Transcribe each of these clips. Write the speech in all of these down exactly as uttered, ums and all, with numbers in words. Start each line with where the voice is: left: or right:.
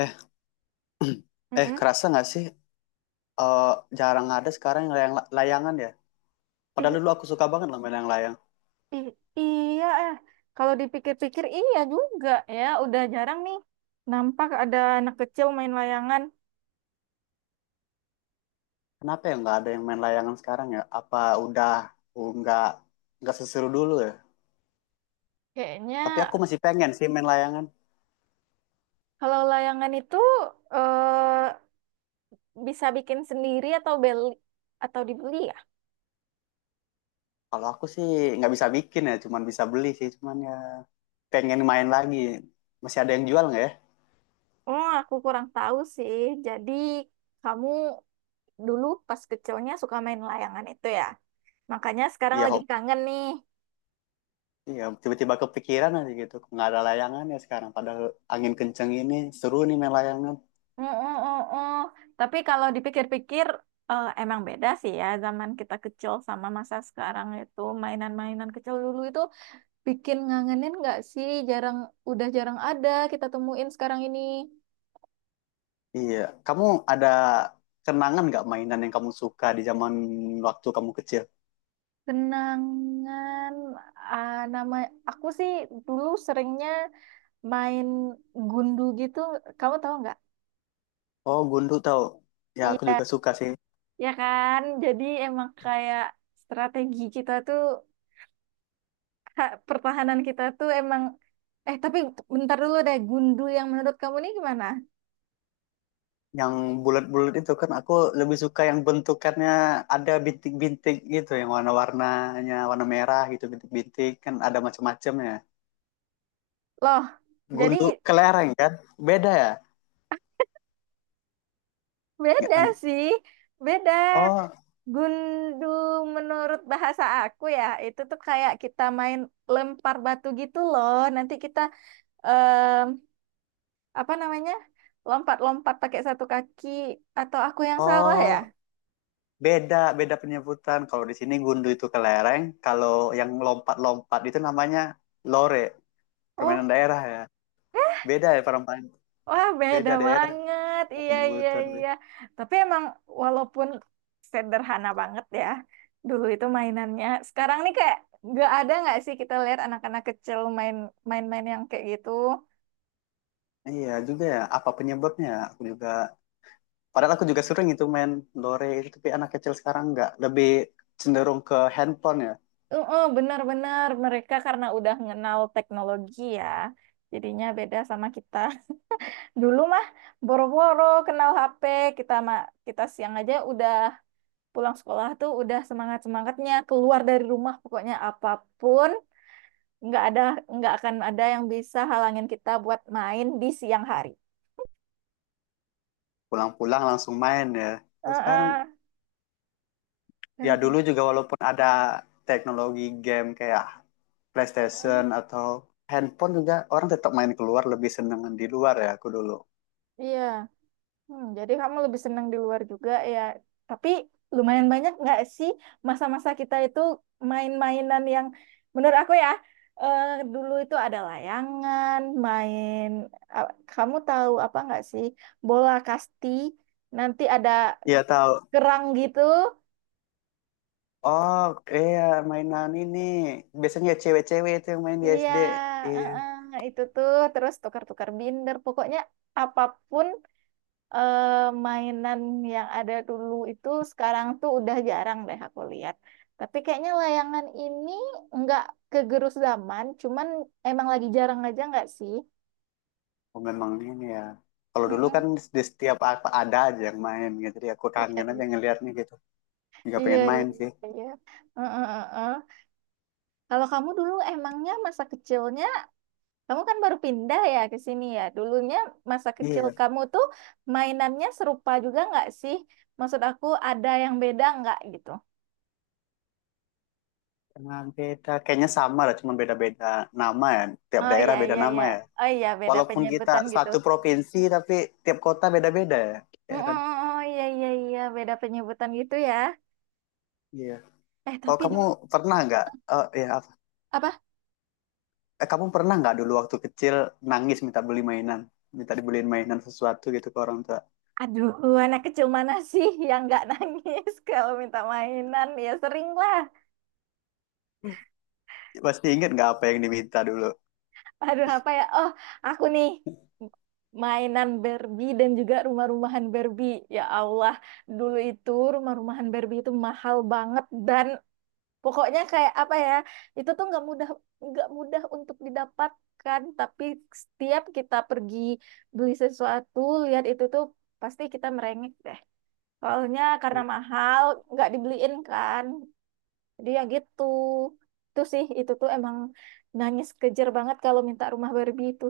left: Eh, eh,
right: Mm-mm.
left: kerasa nggak sih? eh, Jarang ada sekarang yang layang- layangan ya. Padahal dulu
right: Ih,
left: aku suka banget loh main layang-layang.
right: ih, iya, eh. Kalau dipikir-pikir iya juga ya. Udah jarang nih nampak ada anak kecil main layangan.
left: Kenapa ya nggak ada yang main layangan sekarang ya? Apa udah uh, nggak nggak seseru dulu ya?
right: Kayaknya
left: Tapi aku masih pengen sih main layangan.
right: kalau layangan itu eh, bisa bikin sendiri atau beli atau dibeli ya?
left: Kalau aku sih nggak bisa bikin ya, cuman bisa beli sih. Cuman ya pengen main lagi. Masih ada yang jual nggak ya?
right: Oh, aku kurang tahu sih. Jadi kamu dulu pas kecilnya suka main layangan itu ya? Makanya sekarang
left: Iya,
right: lagi
left: hobi.
right: kangen nih.
left: Iya, tiba-tiba kepikiran aja gitu. Nggak ada layangan ya sekarang. Padahal angin kenceng ini seru nih main layangan.
right: Mm, mm, mm, mm. Tapi kalau dipikir-pikir eh, emang beda sih ya zaman kita kecil sama masa sekarang itu mainan-mainan kecil dulu itu bikin ngangenin nggak sih? Jarang udah jarang ada kita temuin sekarang ini.
left: Iya, kamu ada kenangan nggak mainan yang kamu suka di zaman waktu kamu kecil?
right: Kenangan ah, nama aku sih dulu seringnya main gundu gitu. Kamu tahu nggak?
left: Oh, gundu tahu. Ya, aku
right: Iya,
left: juga suka sih.
right: ya kan. Jadi emang kayak strategi kita tuh ha, pertahanan kita tuh emang. Eh, tapi bentar dulu deh, Gundul yang menurut kamu nih gimana?
left: Yang bulat-bulat itu kan aku lebih suka yang bentukannya ada bintik-bintik gitu, yang warna-warnanya warna merah gitu, bintik-bintik kan ada macam-macamnya.
right: Loh, jadi
left: Gundu kelereng kan? Beda ya? Nggak
right: beda
left: lanjut.
right: sih. Beda.
left: Oh,
right: Gundul menurut bahasa aku ya, itu tuh kayak kita main lempar batu gitu loh. Nanti kita em, apa namanya? Lompat-lompat pakai satu kaki atau aku yang salah ya?
left: oh, beda, beda penyebutan. Kalau di sini gundu itu kelereng, kalau yang lompat-lompat itu namanya lore, permainan
right: Oh.
left: daerah ya. Beda ya perempuan
right: Wah, beda
left: beda daerah
right: banget.
left: beda
right: Iya, iya,
left: penyebutan Be.
right: iya. Tapi emang walaupun sederhana banget ya, dulu itu mainannya. Sekarang nih kayak nggak ada nggak sih kita lihat anak-anak kecil main main-main yang kayak gitu.
left: Iya juga ya, apa penyebabnya aku juga padahal aku juga sering itu main lore itu, tapi anak kecil sekarang nggak, lebih cenderung ke handphone ya.
right: Heeh, benar-benar mereka karena udah ngenal teknologi ya. Jadinya beda sama kita. Dulu mah boro-boro kenal H P, kita mah kita siang aja udah pulang sekolah tuh udah semangat-semangatnya keluar dari rumah pokoknya apapun nggak ada nggak akan ada yang bisa halangin kita buat main di siang hari.
left: Pulang-pulang langsung main ya, terus sekarang
right: Heeh.
left: ya dulu juga walaupun ada teknologi game kayak PlayStation atau handphone juga orang tetap main keluar, lebih seneng di luar ya aku dulu.
right: Iya. Hmm, jadi kamu lebih senang di luar juga ya. Tapi lumayan banyak nggak sih masa-masa kita itu main-mainan yang menurut aku ya eh, dulu itu ada layangan, main. ah, Kamu tahu apa nggak sih bola kasti? Nanti ada
left: Iya tahu.
right: kerang gitu.
left: Oh iya, mainan ini biasanya ya cewek-cewek itu yang main di
right: Iya,
left: S D. Iya.
right: heeh, itu tuh terus tukar-tukar binder. Pokoknya apapun eh, mainan yang ada dulu itu sekarang tuh udah jarang deh aku lihat. Tapi kayaknya layangan ini nggak kegerus zaman, cuman emang lagi jarang aja nggak sih?
left: Oh, memang ini ya. Kalau dulu kan
right: Mm-mm.
left: di setiap apa ada aja yang main gitu. Jadi aku
right: Iya,
left: kangen aja ngeliatnya gitu. Nggak
right: iya,
left: pengen
right: iya,
left: main sih.
right: iya. Heeh, heeh, heeh. Kalau kamu dulu emangnya masa kecilnya. Kamu kan baru pindah ya ke sini ya. Dulunya masa kecil
left: Iya,
right: kamu tuh mainannya serupa juga nggak sih? Maksud aku ada yang beda nggak gitu?
left: emang beda. Kayaknya sama lah, cuma beda-beda nama ya. Tiap
right: Oh
left: daerah
right: iya
left: beda
right: iya
left: nama
right: iya.
left: ya.
right: Oh iya beda
left: Walaupun kita
right: penyebutan gitu.
left: satu provinsi, tapi tiap kota beda-beda ya. Ya
right: Mm-mm,
left: kan?
right: oh iya iya iya beda penyebutan gitu ya.
left: Iya.
right: Eh
left: Kalau
right: tapi
left: kamu
right: dulu
left: pernah nggak, eh ya apa?
right: apa?
left: Eh, kamu pernah nggak dulu waktu kecil nangis minta beli mainan? Minta dibeliin mainan sesuatu gitu ke orang tua.
right: Aduh, anak kecil mana sih yang nggak nangis kalau minta mainan? Ya sering lah.
left: Pasti inget nggak apa yang diminta dulu?
right: Aduh, apa ya? Oh, aku nih mainan Barbie dan juga rumah-rumahan Barbie. Ya Allah, dulu itu rumah-rumahan Barbie itu mahal banget dan pokoknya kayak apa ya? Itu tuh nggak mudah nggak mudah untuk didapatkan. Tapi setiap kita pergi beli sesuatu, lihat itu tuh pasti kita merengek deh. Soalnya karena mahal, nggak dibeliin kan. Jadi ya gitu. Itu sih, itu tuh emang nangis kejer banget kalau minta rumah Barbie itu.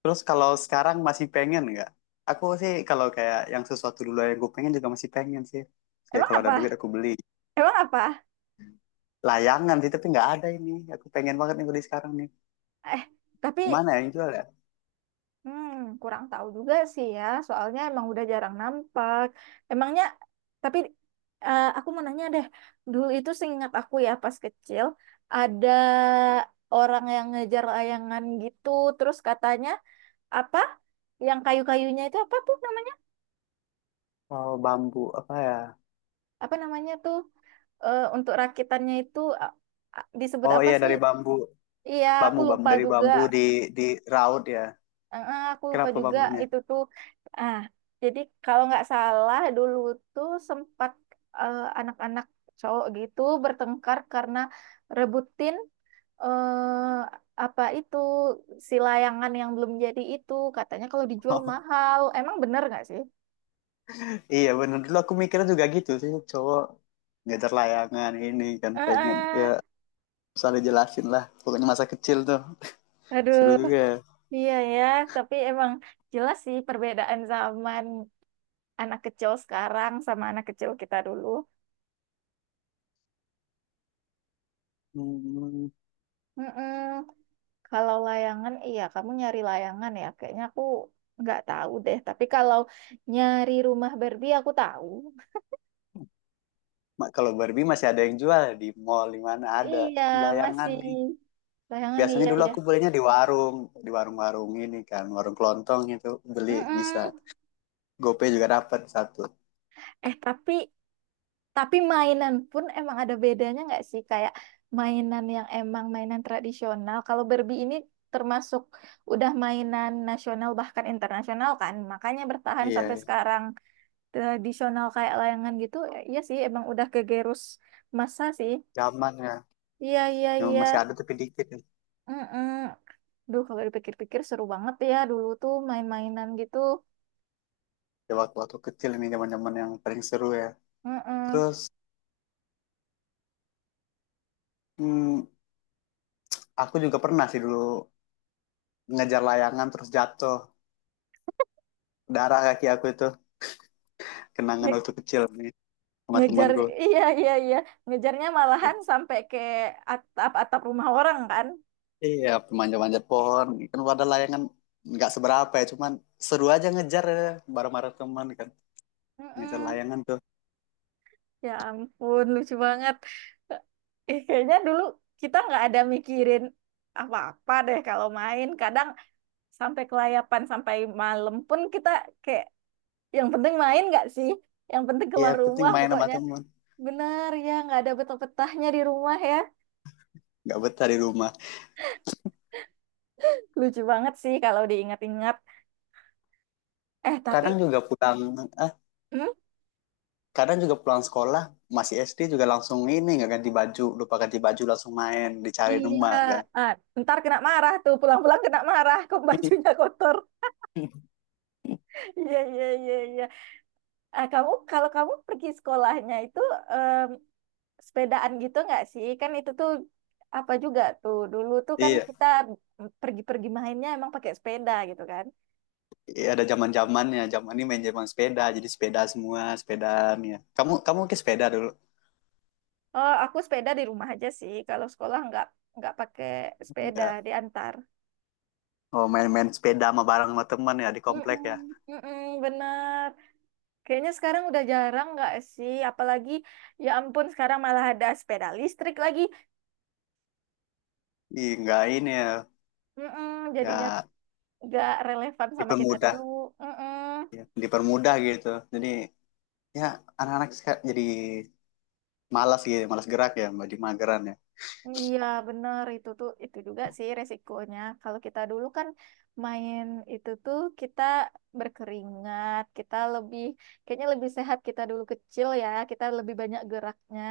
left: Terus kalau sekarang masih pengen nggak? Aku sih kalau kayak yang sesuatu dulu yang gue pengen juga masih pengen sih. Kayak
right: Emang
left: kalau ada duit
right: apa?
left: aku beli.
right: Emang apa?
left: Layangan sih, tapi nggak ada ini. Aku pengen banget nih beli sekarang nih.
right: Eh, tapi
left: Gimana ya yang jual ya?
right: hmm, kurang tahu juga sih ya. Soalnya emang udah jarang nampak. Emangnya, tapi eh, aku mau nanya deh. Dulu itu seingat aku ya pas kecil, ada orang yang ngejar layangan gitu. Terus katanya, apa? Yang kayu-kayunya itu apa tuh namanya?
left: Oh, bambu. Apa ya?
right: Apa namanya tuh? eh, untuk rakitannya itu a- a- disebut
left: Oh
right: apa
left: iya,
right: sih?
left: dari bambu.
right: Iya, aku
left: Bambu, bambu.
right: lupa
left: Dari
right: juga.
left: bambu di, di raut ya.
right: Ah, aku lupa
left: Kenapa
right: juga
left: bambunya?
right: itu tuh. Ah, jadi kalau nggak salah dulu tuh sempat eh, anak-anak cowok gitu bertengkar karena rebutin eh apa itu si layangan yang belum jadi itu katanya kalau dijual mahal. Emang bener nggak sih?
left: Iya bener. Dulu aku mikirnya juga gitu sih. Cowok ngejar layangan ini kan pengen. Ya,
right: Heeh.
left: usah jelasin lah. Pokoknya masa kecil tuh.
right: Aduh,
left: Seru juga ya.
right: iya ya, tapi emang jelas sih perbedaan zaman anak kecil sekarang sama anak kecil kita dulu.
left: Hmm.
right: Mm-mm. Kalau layangan, iya kamu nyari layangan ya. Kayaknya aku nggak tahu deh. Tapi kalau nyari rumah Barbie aku tahu.
left: Ma- Kalau Barbie masih ada yang jual di mall, di mana ada
right: Iya
left: layangan
right: masih
left: nih.
right: layangan
left: Biasanya
right: iya
left: dulu
right: ya.
left: aku belinya di warung, di warung-warung ini kan, warung kelontong itu beli bisa.
right: Mm-mm.
left: GoPay juga dapat satu.
right: Eh tapi tapi mainan pun emang ada bedanya nggak sih? Kayak mainan yang emang mainan tradisional. Kalau Barbie ini termasuk udah mainan nasional bahkan internasional kan. Makanya bertahan sampai
left: Iya,
right: sekarang tradisional kayak layangan gitu. Ya, iya sih emang udah kegerus masa sih.
left: zaman ya.
right: Iya, iya,
left: Yang
right: iya.
left: masih ada tapi dikit nih.
right: Mm-mm. Duh, kalau dipikir-pikir seru banget ya dulu tuh main-mainan gitu.
left: Ya, waktu-waktu kecil ini zaman-zaman yang paling seru ya.
right: Mm-mm.
left: Terus hmm, aku juga pernah sih dulu ngejar layangan terus jatuh. Darah kaki aku itu kenangan waktu
right: Nge-
left: kecil nih sama
right: Ngejar,
left: temanku.
right: iya, iya, iya. Ngejarnya malahan sampai ke atap-atap rumah orang kan.
left: Iya, manja-manja pohon. Kan pada layangan nggak seberapa ya, cuman seru aja ngejar ya, bareng-bareng teman kan. Ngejar
right: Mm-mm.
left: layangan tuh.
right: Ya ampun, lucu banget. Eh, eh, kayaknya dulu kita nggak ada mikirin apa-apa deh kalau main. Kadang sampai kelayapan, sampai malam pun kita kayak yang penting main nggak sih? Yang penting
left: Iya,
right: keluar
left: penting
right: rumah
left: main sama
right: pokoknya.
left: teman.
right: Benar ya, nggak ada betah-betahnya di rumah ya.
left: Nggak betah di rumah.
right: Lucu banget sih kalau diingat-ingat. Eh, tapi
left: Kadang juga pulang, ah,
right: hmm?
left: kadang juga pulang sekolah, masih S D juga langsung ini, nggak ganti baju. Lupa ganti baju langsung main, dicari
right: Iya,
left: rumah kan.
right: ah, ntar kena marah tuh, pulang-pulang kena marah, kok bajunya kotor. Iya, iya, iya, iya. Ah, kamu kalau kamu pergi sekolahnya itu em, sepedaan gitu nggak sih? Kan itu tuh apa juga tuh. Dulu tuh kan
left: Iya,
right: kita pergi-pergi mainnya emang pakai sepeda gitu kan.
left: iya, ada zaman-zamannya. Zaman ini main zaman sepeda, jadi sepeda semua, sepedaan ya. Kamu kamu ke sepeda dulu?
right: Oh, aku sepeda di rumah aja sih. Kalau sekolah nggak nggak pakai sepeda,
left: Enggak.
right: diantar.
left: Oh, main-main sepeda sama bareng sama teman ya di komplek ya.
right: Mm-mm, mm-mm, bener. Kayaknya sekarang udah jarang nggak sih? Apalagi, ya ampun, sekarang malah ada sepeda listrik lagi.
left: Ih, nggak ini ya,
right: Mm-mm, jadinya
left: ya
right: nggak relevan sama kita
left: dipermudah,
right: dulu. Mm-mm.
left: ya, dipermudah gitu. Jadi ya anak-anak seka- jadi malas gitu, malas gerak ya, jadi mageran ya.
right: Iya, benar. Itu tuh, itu juga sih resikonya. Kalau kita dulu kan main itu tuh kita berkeringat, kita lebih, kayaknya lebih sehat kita dulu kecil ya. Kita lebih banyak geraknya.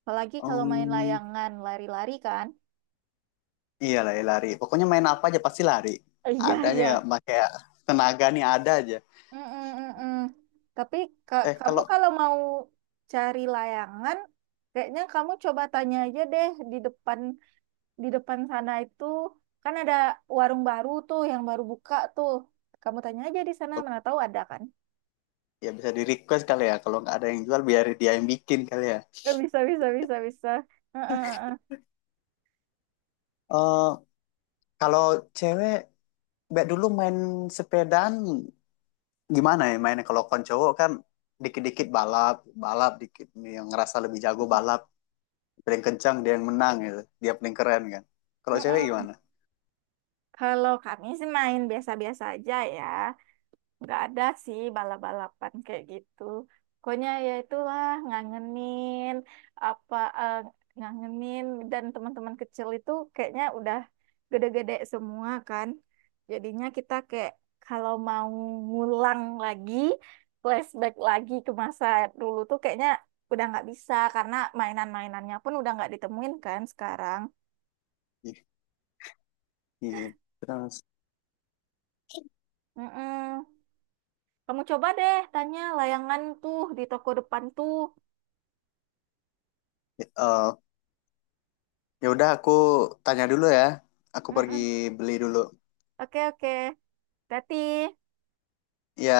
right: Apalagi kalau main
left: Um,
right: layangan, lari-lari kan.
left: Iyalah ya lari. Pokoknya main apa aja pasti lari.
right: Iya,
left: Ada aja
right: iya.
left: nggak pakai tenaga nih ada aja.
right: Mm-mm-mm. Tapi ka-
left: Eh
right: kamu
left: kalau
right: kalau mau cari layangan, kayaknya kamu coba tanya aja deh di depan di depan sana itu kan ada warung baru tuh yang baru buka tuh. Kamu tanya aja di sana, mana tahu ada kan?
left: ya bisa di request kali ya, kalau nggak ada yang jual biar dia yang bikin kali ya.
right: Eh, bisa bisa bisa bisa. Mm-mm-mm.
left: Eh kalau cewek, Mbak dulu main sepedaan gimana ya mainnya, kalau kon cowok kan dikit-dikit balap, balap dikit, yang ngerasa lebih jago balap paling kencang dia yang menang gitu, dia paling keren kan, kalau cewek
right: Mm-mm.
left: gimana?
right: Kalau kami sih main biasa-biasa aja ya. Nggak ada sih balap-balapan kayak gitu. Pokoknya ya itulah ngangenin apa eh, ngangenin dan teman-teman kecil itu kayaknya udah gede-gede semua kan. Jadinya kita kayak kalau mau ngulang lagi, flashback lagi ke masa dulu tuh kayaknya udah nggak bisa karena mainan-mainannya pun udah nggak ditemuin kan sekarang.
left: Ih, iya terus
right: Mm-mm. Kamu coba deh tanya layangan tuh di toko depan tuh.
left: eh, ya udah aku tanya dulu ya, aku pergi
right: Mm-mm.
left: beli dulu
right: Oke, oke. Tati,
left: ya,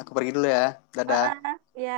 left: aku pergi dulu ya, dadah
right: heeh, ya.